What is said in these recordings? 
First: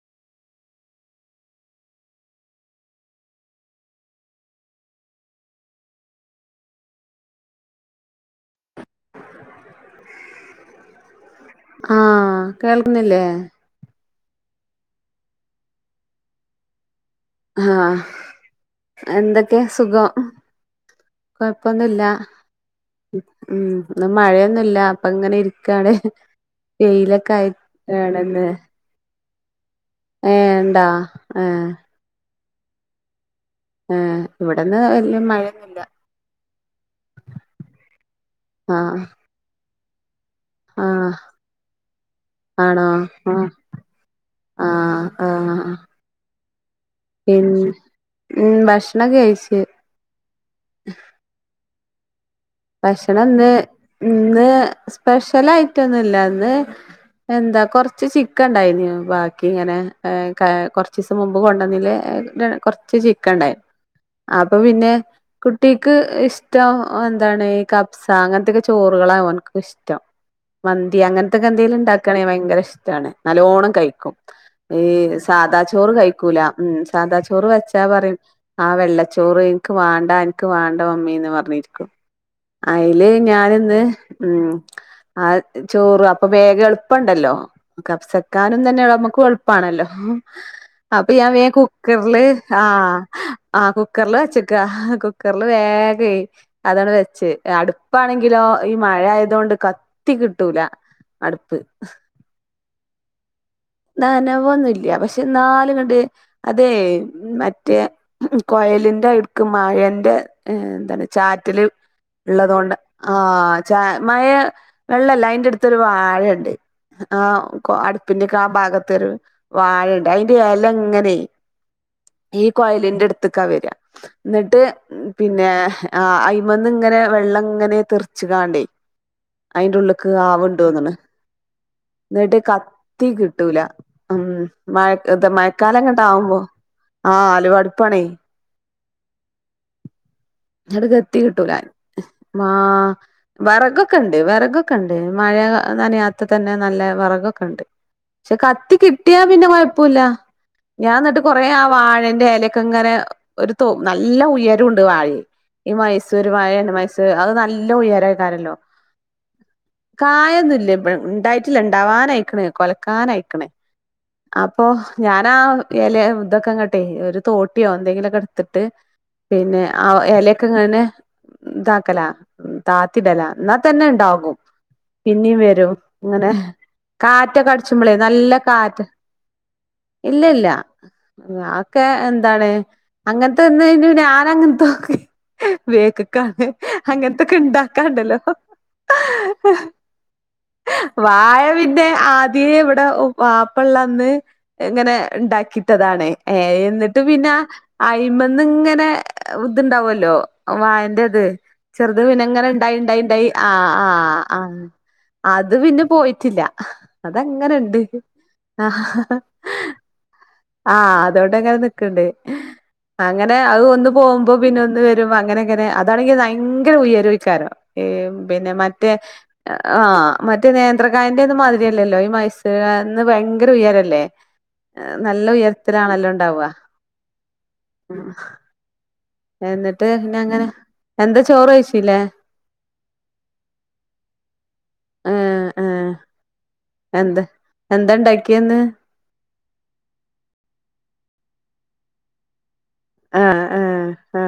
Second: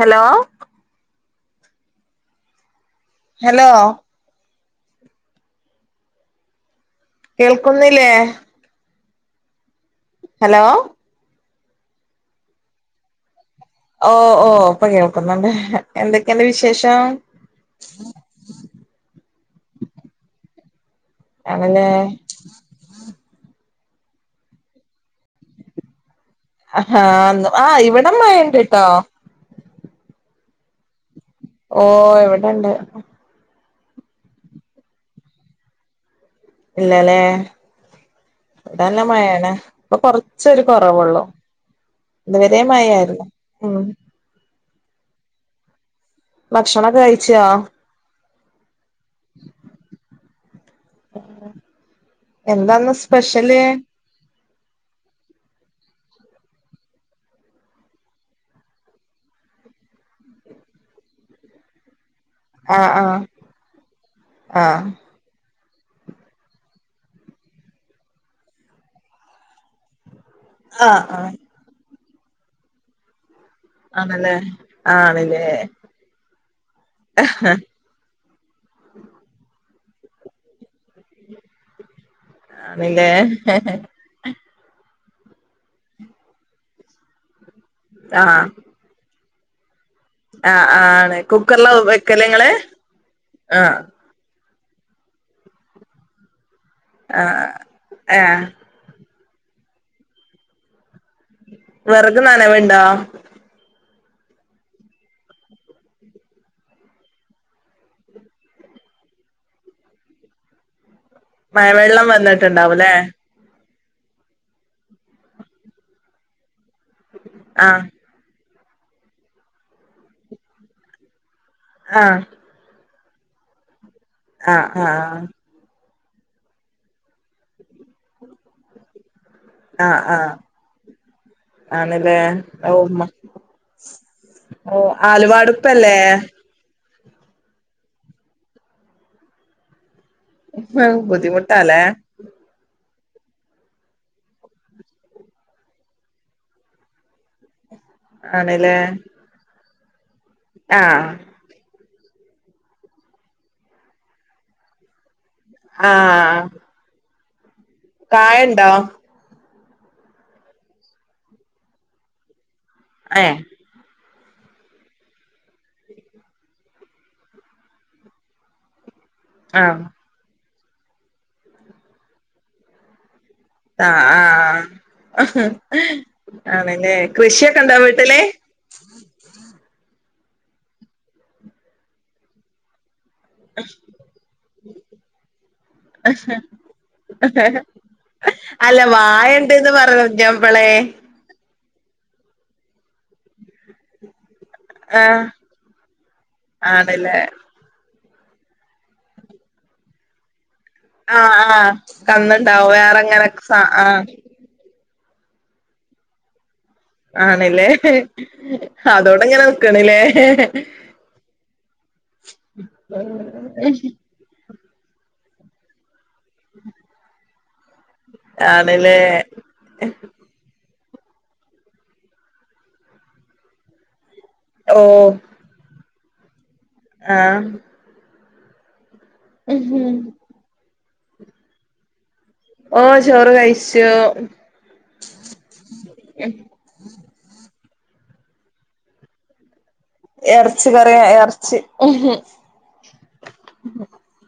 Hello hello കേൾക്കുന്നില്ലേ hello ആഹ് കേൾക്കുന്ന്ല്ലേ ഓ ഓ പ്പൊ കേൾക്കുന്നുണ്ട് എന്തൊക്കേണ്ട് വിശേഷം ആഹ് എന്തൊ ക്കെ സുഖം ആണല്ലേ കൊഴപ്പൊന്നുല്ല ഉം ഇന്ന് മഴയൊന്നുല്ല അപ്പ ങ്ങനെ ഇര്ക്കാണ് ഹ ആ ഇവിടെ മഴയുണ്ടു ട്ടോ ഏ ണ്ടാ ഓ ഇവ ടണ്ട് ഏ ഇവിടന്ന് വല്യ മഴയൊന്നുല്ല ഇല്ല ലേ ആ ഇവിടല്ല മഴയാണ് ഇപ്പോ കൊ റച്ചൊരു ആ കൊറവൊള്ളൂ ഇതുവരേ മഴയായിരുന്നു ഉം ആഹ് ആഹ് ഭക്ഷണൊക്കെ കഴിച്ചോ ഉം ഭക്ഷ ണം കയിച്ച് എന്താന്ന് ഭക്ഷണം ഇന്ന് സ്പെഷ്യല് ഇന്ന് സ്പെഷ്യൽ ആയ്റ്റ് ഒന്നുംല്ലാന്ന് എന്താ കൊറച്ച് ചിക്കൻ ഉണ്ടായി നി ബാക്കി ഇങ്ങനെ കുറച്ചീസം മുമ്പ് കൊണ്ടന്നില് ആ കൊറച്ച് ആ ചിക്കൻ ഉണ്ടായി അപ്പം ആ പിന്നെ കുട്ടിക്ക് ഇഷ്ടം അതാണ് ഈ കഫ്സ അങ്ങനത്തൊക്കെ ചോറുകളാകും ഓൻക്ക് ഇഷ്ടം ആ മന്തി ആ അങ്ങൻത്തൊക്കെ എന്തേലും ഉണ്ടാ ക്കണേ ഭയങ്കര ഇഷ്ടമാണ് നല്ലോണം കഴിക്കും ആണല്ലേ ഈ ആണില്ലേ സാദാ ചോറ് കഴിക്കൂല ഉം സാദാ ചോറ് വെച്ചാ പറയും ആ വെള്ളച്ചോറ് എനിക്ക് വേണ്ടാ എനിക്ക് വേണ്ട ഉമ്മീന്ന് പറഞ്ഞിരിക്കും അയില് ആണില്ലേ ഞാനിന്ന് ഉം ആ ചോറ് അപ്പം വേഗം എൾപ്പണ്ടല്ലോ ആ കഫ്സക്കാനും തന്നെനമുക്ക് എൾ പാണല്ലോ ഉം ആഹ് ആണ് അപ്പെയാൻ വേം കുക്കറിലാ കുക്കറ്ല് വെക്കല് ഇങ്ങള് ആ ആ ആഹ് കുക്കറ്ല് വച്ച് കാ കുക്കർല് വേഗേ അതാ ശേരി ആഹ് ഏഹ് അടുപ്പാണെങ്കിലോ ഈ മഴയാ തോണ്ട് കത്തി കിട്ടൂല അടുപ്പ് വെറക് നനവ് ണ്ടോ നനവൊന്നുല്ല്യാ പശ്ശെ ന്നാലും ങ്ങട് അതേ മറ്റേ ഉം ഉ കൊഴലിന്റെഴുക്ക് മാഴേൻന്റെ എന്താണ് ചാറ്റല് മഴവെള്ളം ള്ളതോണ്ട് വന്നിട്ടുണ്ടാവുംല്ലേ ആ ചാം മയേ വെള്ളല്ലൈന്റടുത്തൊരു വാഴണ്ട് ആ ആഹ് കൊഅടുപ്പിന്റെ ക് ആ ഭാഗത്തൊരു വാഴണ്ട് അയ്‌ന്റെ എല ഇങ്ങനേ ആഹ് ഈ കൊഴലിന്റെടു തിക്കാ വെരാ ന്നിട്ട് ആഹ് ആഹ് പിന്നെ ആ അയിമേന്നിങ്ങനെ വെള്ളങ്ങനെ തെറ്ച്ച് കാണ്ടേ അയിന്റെ ആഹ് ഉള്ള്ക്ക്‌ ആഹ് ആവുണ്ടോന്ന്ണ് ആണല്ലേ ന്നിട്ട് ക ഓഹ് മ തീ കിട്ടൂല ഉം മഴ ഓഹ് ഇത ആലുവാടുപ്പല്ലേ മഴക്കാലങ്ങോട്ട ആവുമ്പോ ആഹ ആലുവടുപ്പാണേ ങ്ങട്ട് കത്തി കിട്ടൂലാ ബുദ്ധിമുട്ടാല്ലേ മാ വറകൊക്കെ ണ്ട് വറകൊക്കെ ണ്ട് മഴ നനാത്ത തന്നെ നല്ല വറകൊക്കെ ണ്ട്. പക്ഷെ കത്തി ആണ്ല്ലേ കിട്ടിയാ പിന്നെ പുല്ല ഞാൻ ആഹ് എന്നിട്ട് കൊറ ആ വാ വഴന്റെ ലക്കെ ഇങ്ങനെ ഒരു തോ നല്ല ഉയരു ഉണ്ട് വാഴ ഈ മൈസൂര് ആഹ് വാഴ ണ്ട് മൈസൂര് അത് നല്ല ല്ല ഉയരക്കാരല്ലോ കായണ്ടോ കായൊന്നും ഇല്ല ഉണ്ടായിട്ടില്ല ഉണ്ടവാാനയിക്ക്‌ണ് കൊല ഏഹ് ക്കാനായിക്ക്ണ് അപ്പൊ ഞാനാ എല ഇതൊക്കെങ്ങട്ടെ ഒരു തോട്ടിയോ എന്തെങ്കിലൊക്കെ ഇട്ത്തിട്ട് പിന്നെ ആഹ് ആ എല ക്കങ്ങനെ താക്കല താത്തിടല ആ ആ ആ തന്നെ കൃഷി ട് ചുമ്പളെ നല്ല കാറ്റ് ഇല്ല ഇല്ല ആക്കെ എന്താണ് അങ്ങൻത്തെ ഒന്നു ഞാൻ അങ്ങൻതെ നോക്കി ബേക്ക്ക്കാണ് അങ്ങനത്തൊക്കെ ഇ ണ്ടാക്കാണ്ടല്ലോ അല്ല വായണ്ട്ന്ന് പറഞ്ഞപ്പളേ വായ പിന്ന [unintelligible] തേ ഇവിടെ വാപ്പള്ളന്ന് ഇങ്ങനെ ആഹ് ഇണ്ടാക്കിട്ടതാണ് ഏ എന്നിട്ട് ആണല്ലേ പിന്നെ അയിമെന്ന് ഇങ്ങനെ ഇതുണ്ടാവല്ലോ വായന്റെ ഇത് ആഹ് ആഹ് ചെറുത് ഇങ്ങനെ കന്നുണ്ടാവും ഉണ്ടായി ഉണ്ടായി ഉണ്ടായി വേറെങ്ങനെ ആ സ ആ ആഹ് ആ അത് പിന്നെ പോയിട്ടില്ല ആണല്ലേ അതങ്ങനെണ്ട് അതോടെങ്ങനെ നിക്കണല്ലേ ആഹ അതുകൊണ്ട് അങ്ങനെ നിക്കണ്ട് അങ്ങനെ അത് ഒന്ന് പോകുമ്പോ പിന്നെന്ന് വരുമ്പോ അങ്ങനെ അങ്ങനെ അതാണെങ്കിൽ ഭയങ്കര ഉയരെക്കാരം [unintelligible] പിന്നെ മറ്റേ ആണല്ലേ ആ മറ്റേ നേരത്തെ ത്രകായിന്റെന്ന് മാതിരിയല്ലല്ലോ ഈ മൈസൂർക്കാരന് ഭയങ്കര ഉയരല്ലേ ഏ, ഓ നല്ല ഉയരത്തിലാണല്ലോണ് ഉണ്ടാവ ആ എന്നിട്ട് പിന്നെ അങ്ങനെ എന്താ ചോറ് കഴിച്ചില്ലേ ഓ ചോറ് കഴിച്ചു ഏ ഏ എന്ത് എന്താണ്ടാക്കിയന്ന് ഇറച്ചി കറിയാ ഇറച്ചി ആഹ ആഹ ആഹ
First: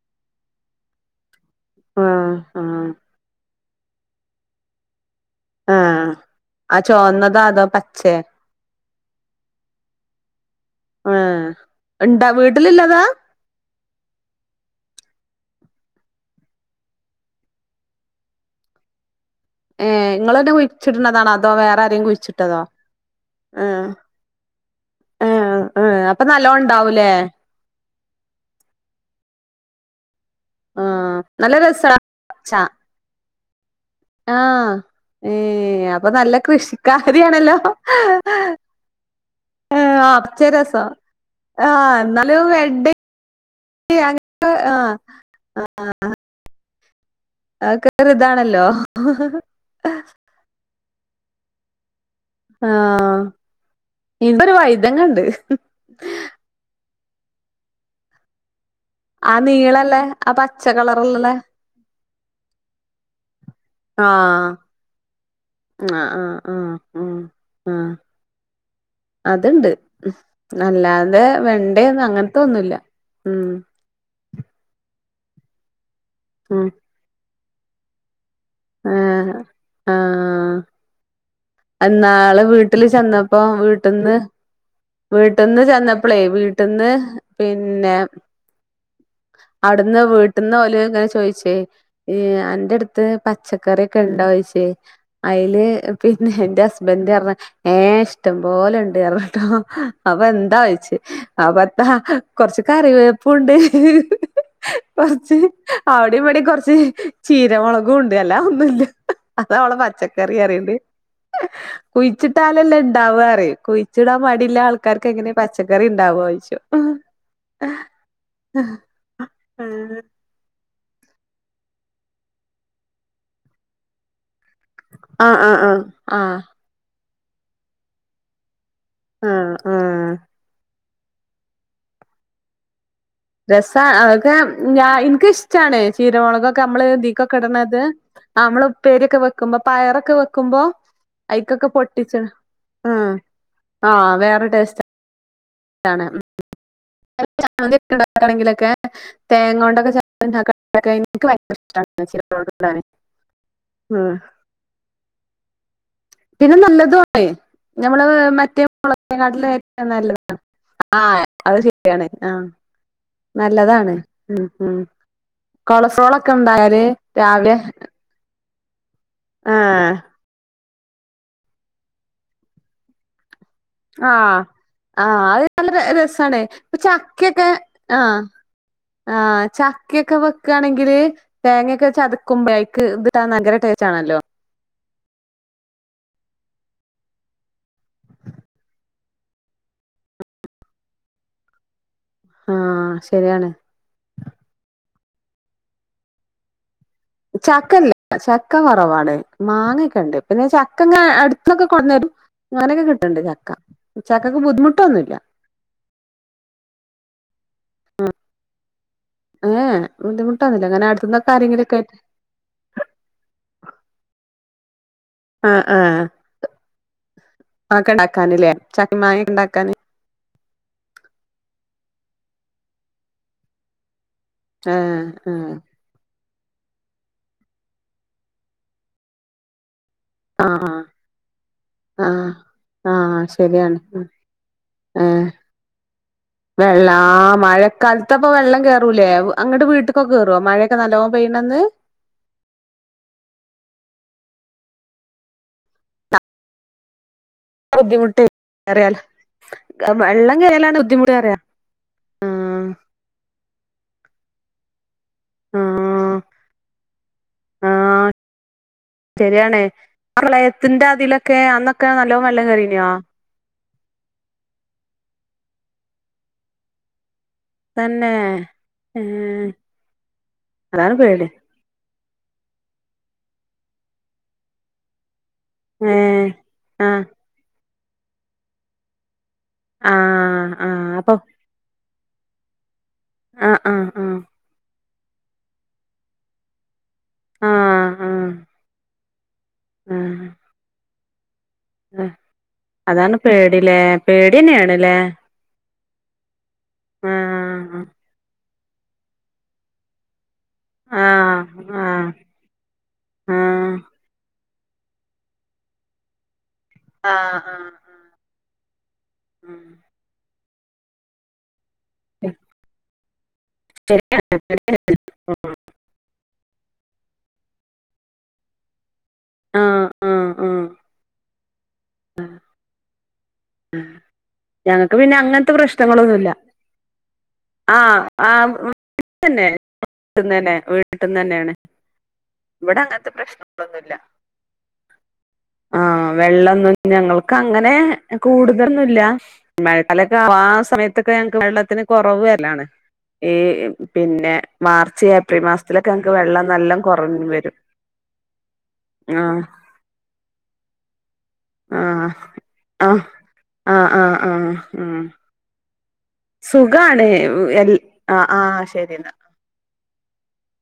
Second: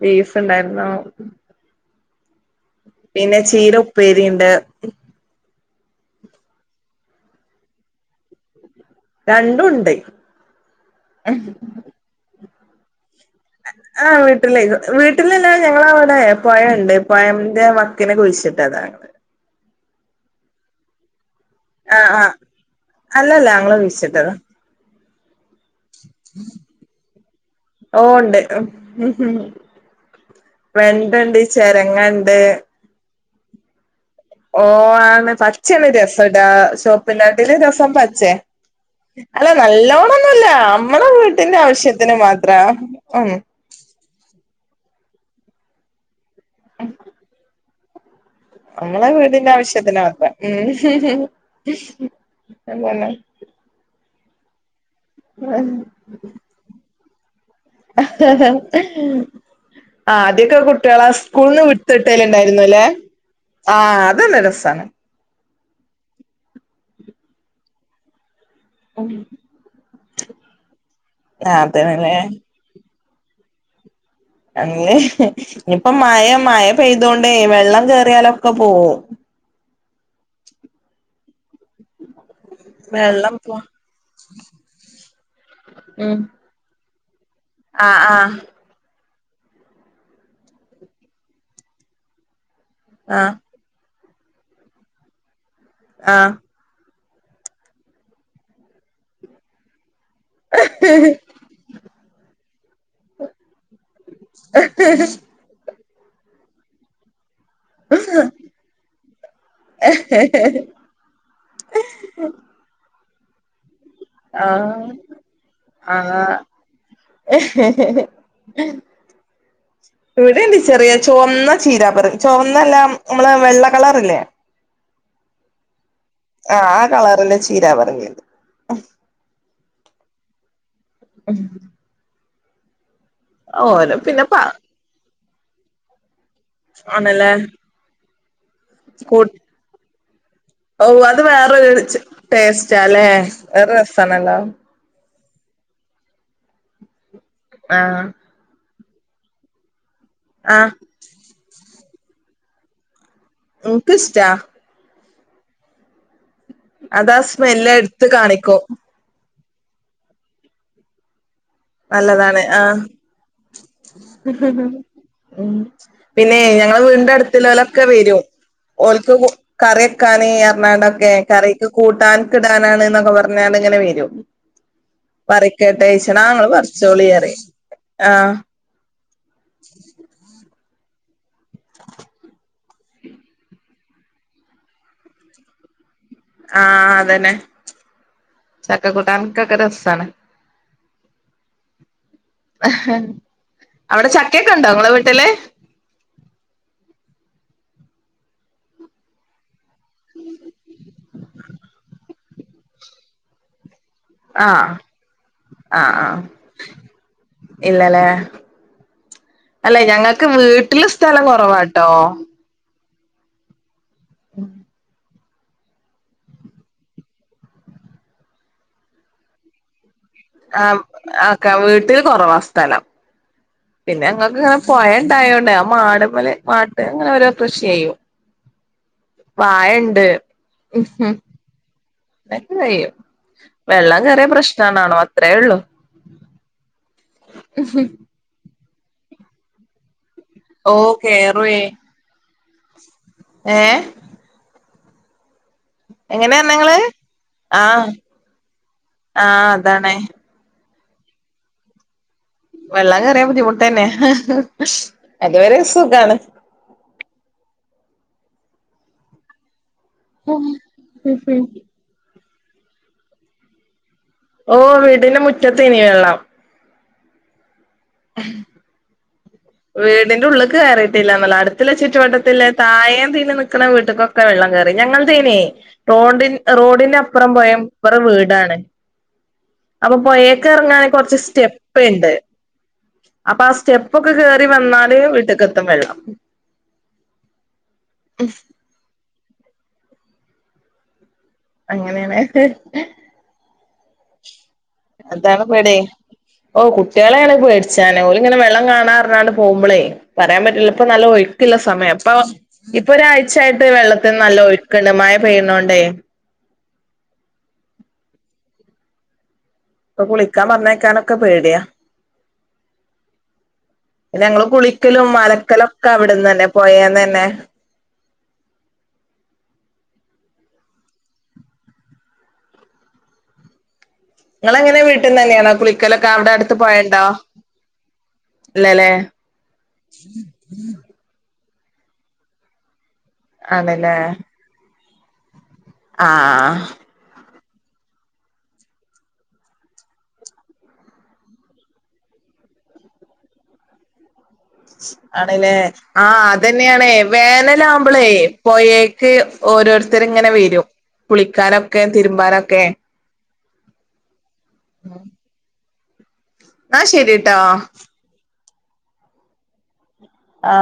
ബീഫ് ഇണ്ടായിരുന്നോ ആഹ പിന്നെ ചീര ഉ ഉപ്പേരി ഉണ്ട് ആ അ ചോനതാ തോ പച്ച യോ രണ്ടും ഉണ്ട് വീട്ടിൽലില്ലതാ ആ വീട്ടിലേ വീട്ടിലല്ല ഞങ്ങളവിടെ പൊഴുണ്ട് പൊഴന്റെ വക്കിന് കുഴിച്ചിട്ടതാങ്ങള് ഏ നിങ്ങന്നെ കുഴിച്ചിടുന്നതാണ് അ ആ അ അല്ലല്ല ഞങ്ങള് ഏഹ് കുഴിച്ചിട്ടതാ ഏഹ് ഏഹ് അപ്പൊ നല്ലോം ഇണ്ടാവൂലേ ഓ ഉണ്ട് വേണ്ട ആഹ് ഉണ്ട്, നല്ല രസാ ചെരങ്ങാ ഉണ്ട് ച്ച ഓ ആഹ് ആണ് പച്ചണ് ഏഹ് അപ്പൊ രസ നല്ല ടാ ചോപ്പിനാട്ടില് കൃഷിക്കാരിയാണല്ലോ രസം പച്ചേ അല്ല ആഹ് പച്ച നല്ലോണൊന്നുല്ല രസം നമ്മളെ വീട്ടിന്റെ ആഹ് ആവശ്യത്തിന് എന്നാലും മാത്ര ഉം ആ ആ മ്. ആ ക്കാരം. നമ്മളെ വീടിന്റെ ആവശ്യത്തിനകത്ത എന്തന്ന് ഇബര് വയ് തങ്ങണ്ട് ഹ ഹ ഹാ ആ നീളല്ലേ ആ പച്ച കളറ്ള്ള്ളേ തിട്ടല്ണ്ടായിരുന്നല്ലേ ആ ആ ആ ആ ആ ആ അത്ണ്ട് അല്ലാതെ ആഹ് വെണ്ടയൊന്നു അതന്നെല്ലേ അങ്ങൻത്തൊന്നുല്ല ഉം അങ്ങ് ഞി പ്പം മഴ മഴ പെയ്തോണ്ടേ വെ ള്ളം കേറിയാലോ ആ ആ ആ അന്നാള് വീട്ടില് വെള്ളം ചെന്നപ്പോ പോ വീട്ട്ന്ന് വീ ട്ട്ന്ന് ഉം ചെന്നപ്പളേ വീട്ട്ന്ന് പിന്നെ ആഹ് ആഹ് അടുന്ന് വീട്ട്ന്ന് ഓല് ങ്ങനെ ചോയ്ച്ചേ ഈ അൻ ന്റെട്ത്ത് കറിക്കെ ണ്ടോയ്ച്ചേ അയ് അയ്ല് ആഹ് പിന്നെ ന്റെ ഹസ് ഹസ്ബൻഡ് പറഞ്ഞ് ഏ ഇഷ്ടം പോലെ ണ്ട് പറഞ്ഞട്ടോ അപ്പൊ ന്താന്ന് ചോദിച്ച് അപ്പഎന്താ കൊറച്ച് കറിവേപ്പുണ്ട് കൊറച്ച് അവിടെ ഇവിടെ കുറച്ച് ചീര ഉണ്ട് അല്ലാതെ ഒന്നുമില്ല അതാ അവള് പച്ചക്കറിഅറിയണ്ട് കുഴിച്ചിട്ടാലല്ലേ ണ്ടാപറയും കുഴി ആ ആ ഉണ്ടാവുക ചോയിച്ചു ഇവിടെണ്ട് ചെറിയ ചുവന്ന ചീര [unintelligible] ചുവന്നയല്ല നമ്മള് വെള്ള കളറില്ലേ അ അ ആ അ ആ കളർ ഇത് ചീര പറങ്ങിയത് ആ ആ ഉം രസാ പിന്നെ അതൊക്കെ പ ഞ എനിക്ക് ഇഷ് ച്ചാണെചീർ കുരുമൊളകൊക്കെ നമ്മള് ആണല്ലേ ഇതീക്കൊക്കെ ഇടുന്നത് നമ്മള് കൂ ഉപ്പേരിയൊക്കെ വെക്കുമ്പം പയറൊക്കെ വെക്കുമ്പോ ഓ അത് അയിക്കൊക്കെ വേറൊരു പൊട്ടിച്ച് ഹ് ടേസ്റ്റാല്ലേ വേറെ ആ രസാണല്ലോ വേറെ ടേസ്റ്റാ അതാണ് ആഹ് ണ്ടാക്കണമെങ്കിലൊക്കെ [inaudible] തേങ്ങ കൊണ്ടൊക്കെ ആഹ് ണ്ടാക്കാനൊക്കെ എനിക്ക് ഭയങ്കരിഷ്ടാ [unintelligible] ഓക്കിഷ്ടാ പിന്നെ അതാ നല്ലതുവാണ് സ്മെല്ല് നമ്മള് എടുത്ത് മറ്റേ കാണിക്കും [inaudible] നാട്ടിലെ നല്ലതാ ആഹ് അത് ശരിയാണ് ആ നല്ലതാണ് ആഹ് നല്ലതാണ് ഉം ഉം ഉം കൊളസ്ട്രോൾ ഒക്കെ പിന്നെ ഞങ്ങളെ ഉണ്ടായാല് വീടിന്റെ രാവിലെ അടുത്തുള്ളോലൊക്കെ വരും ഓൽക്ക് കറി ആഹ് വെക്കാനേ ങ്ങാണ്ടൊക്കെ കറിക്ക് കൂട്ടാൻ കിടാനാണ് എന്നൊക്കെ പറഞ്ഞ് [unintelligible] ഇങ്ങനെ വരും ആഹ് ആഹ് അത് നല്ല രസാണ് വ [unintelligible] ഇപ്പ ചക്കയൊക്കെ ആ ആ ചക്കയൊക്കെ വ ക്കയാണെങ്കില് തേങ്ങയൊക്കെ ചതക്കുമ്പോഴേക്ക് ഇതിടാൻ ഭയങ്കര ടേസ്റ്റ് ആണല്ലോ ആഹ് അതന്നെ ചക്ക കൂട്ടാനൊക്കെ രസാണ് ആഹ് ഹ് ശരിയാണ് അവിടെ ചക്കയൊക്കെ ഉണ്ടോ [unintelligible] ട്ടല്ലേ ചക്കയില്ല ചക്ക കൊറവാടെ മാങ്ങ കണ്ട് ഇപ്പ ന്നെ ചക്കങ് അട്ക്കോകെ കൊണ്ടരും വാങ്ങാനൊക്കെ കിട്ട്ണ്ട് ചക്ക മ് ചക്കക്ക് ആഹ് ബുദ്ധിമുട്ടൊന്നും ഇല്ല ഇല്ലലേ അല്ലെ ഏഹ് ഞങ്ങക്ക് ബുദ്ധിമുട്ടൊന്നുല്ല വീട്ടില് അങ്ങനെ സ്ഥലം അടുത്തുന്നൊക്കെ ആരെങ്കിലൊക്കെ കൊറവാട്ടോ ആയിട്ട് ആ ആ അഒക്കെ ഇണ്ടാക്കാന്ലേ ചക്കിം മാങ്ങക്കെ ഇണ്ടാക്കാന് ആ അഒക്കെ വീട്ടിൽ കൊറവാ സ്ഥലം പിന്നെ ങ്ങക്ക് പൊയ ആഹ് ഇണ്ടായോണ്ട് ആഹ് ആ മാട്മ്മല് പാട്ട് ങ്ങനെ ഓരോ കൃഷി ചെയ്യും വാഴണ്ട അ ആ അതൊക്കെ കഴിയും ആ ആ ശരിയാണ് വെള്ളം മ് കേറിയ പ്രശ്നാണാണോ ആ അത്രേ ഉള്ളൂ വെള്ള ആ മഴക്കാല്ത്താപ്പം വെള്ളം കേർ റുമലേ അങ്ങട്ട് വീട്ട്ക് ക്കൊ കേറോ മഴൊക്കെ ഓ നല്ലോം പെയ്യ്ണന്ന് എ എങ്ങനെ വെന്നെങ്ങ്ള് ബുദ്ധിമുട്ടേറിയ ആഹ് അതാണ് വെള്ളം കേറിയാലാണ് ഇ മുടിയറ വെള്ളം കറിയ ബുദ്ധിമുട്ട് തന്നെ [inaudible] അതവരെ സുഖാണ് ആഹ് ആ ശരിയാണേ പ്രളയത്തിന്റെ അതിലൊക്കെ അന്നൊക്കെ നല്ല എല്ലാ നല്ല കറീനയാ ഓ വീടിന്റെ മുറ്റത്ത് തന്നെയാ വെള്ളോം തന്നെ ഏഹ് വീടിന്റെ ഉള്ളേ അതാണ് കേയറിയിട്ടില്ല പേടി എന്നല്ല അടുപിന്ന് ചുറ്റും ചുറ്റുവട്ടതുഉള്ള തായേം തീനി നിൽക്കണ വീട്ടക്കൊക്കെ വെള്ളം കയറി ഞങ്ങൾ തീനേ ഏഹ് റോഡി ആഹ് റോഡിനപ്പുറം വയ അപ്പറം വീടാണ് അപ്പൊ പൊഴേക്ക് ആഹ് ഇറങ്ങാണെ ആഹ് അപ്പൊ കൊറച്ച് സ്റ്റെ്പ്പ് ഇപ്പോ ഇണ്ട് അപ്പൊ ആ ആഹ് ആഹ് സ്റ്റെപ്പ് ഒക്കെ ആഹ് കേറി വന്നാൽ വേഗം വീട്ടകത്തും വെള്ളം മൂഹ് ആ അങ്ങനെയാണ് അതാണ് പേടിലേ പേടി അതാണ് പേടി ഓ കുട്ടികളേണ് ആഹ് പേടിച്ചാന ഓള് ഇങ്ങനെ വെള്ളം കാ നടന്ന് നടന്ന് പോകുമ്പോളേ വരലിനെ ഈപ്പോ നല്ല ആഹ് ഒഴിക്കിള്ള സമയം ആഹ് അപ്പൊ ഇപ്പൊ ഒരാഴ്ചയായിട്ട് ആഹ് വെള്ളത്തിന് നല്ല ഒഴു കെണമായ പെയ്യുന്നോണ്ടേ ആ ആ ആ ആ അപ്പൊ കുളിക്കാൻ പറഞ്ഞേക്കാനൊക്കെ പേടിയാ [unintelligible] ശരി ഞങ്ങള് കുളിക്കലും മലക്കലും ഒക്കെ അവിടന്നന്നെ പൊയേന്നന്നെ ആ ആ ആ നിങ്ങളെങ്ങനെ ഞങ്ങൾക്ക് പിന്നെ വീട്ടിൽന്ന് തന്നെയാണോ അങ്ങനത്തെ കുളിക്കലൊക്കെ അവിടെ പ്രശ്നങ്ങളൊന്നുമില്ല അടുത്ത് പൊഴണ്ടോ ആ ആ ഇല്ലല്ലേ തന്നെ വീട്ടിന്ന് വീട്ടി തന്നെന്നേ ആണ് ഇവിടെ അങ്ങ ആണല്ലേ ആ ആഹ് വെള്ളം ഞങ്ങൾ ക്കങ്ങനെ കൂടുതലൊന്നുല്ല മയക്കാലൊക്കെ ആ സമയത്തൊക്കെ ഞങ്ങക്ക് വെള്ളത്തിന് കുറവ് വരലാണ് ഈ പിന്നെ മാർച്ച് ഏപ്രിൽ ആണല്ലേ മാസത്തിലൊക്കെ ആ ഞങ്ങക്ക് വെള്ളം നല്ലം അതന്നെയാണേ കൊറഞ്ഞ് വരും വേനലാവുമ്പളേ പൊയേക്ക് ആഹ് ഓരോരുത്തർ ഇങ്ങനെ വരും കുളിക്കാനൊക്കെ തിരുമ്പാനൊക്കെ ആ ആ ആ ആ ആ എന്നാ സുഖാണ് ശരിട്ടോ [unintelligible] ആ ആ ശരി എന്നാ ആ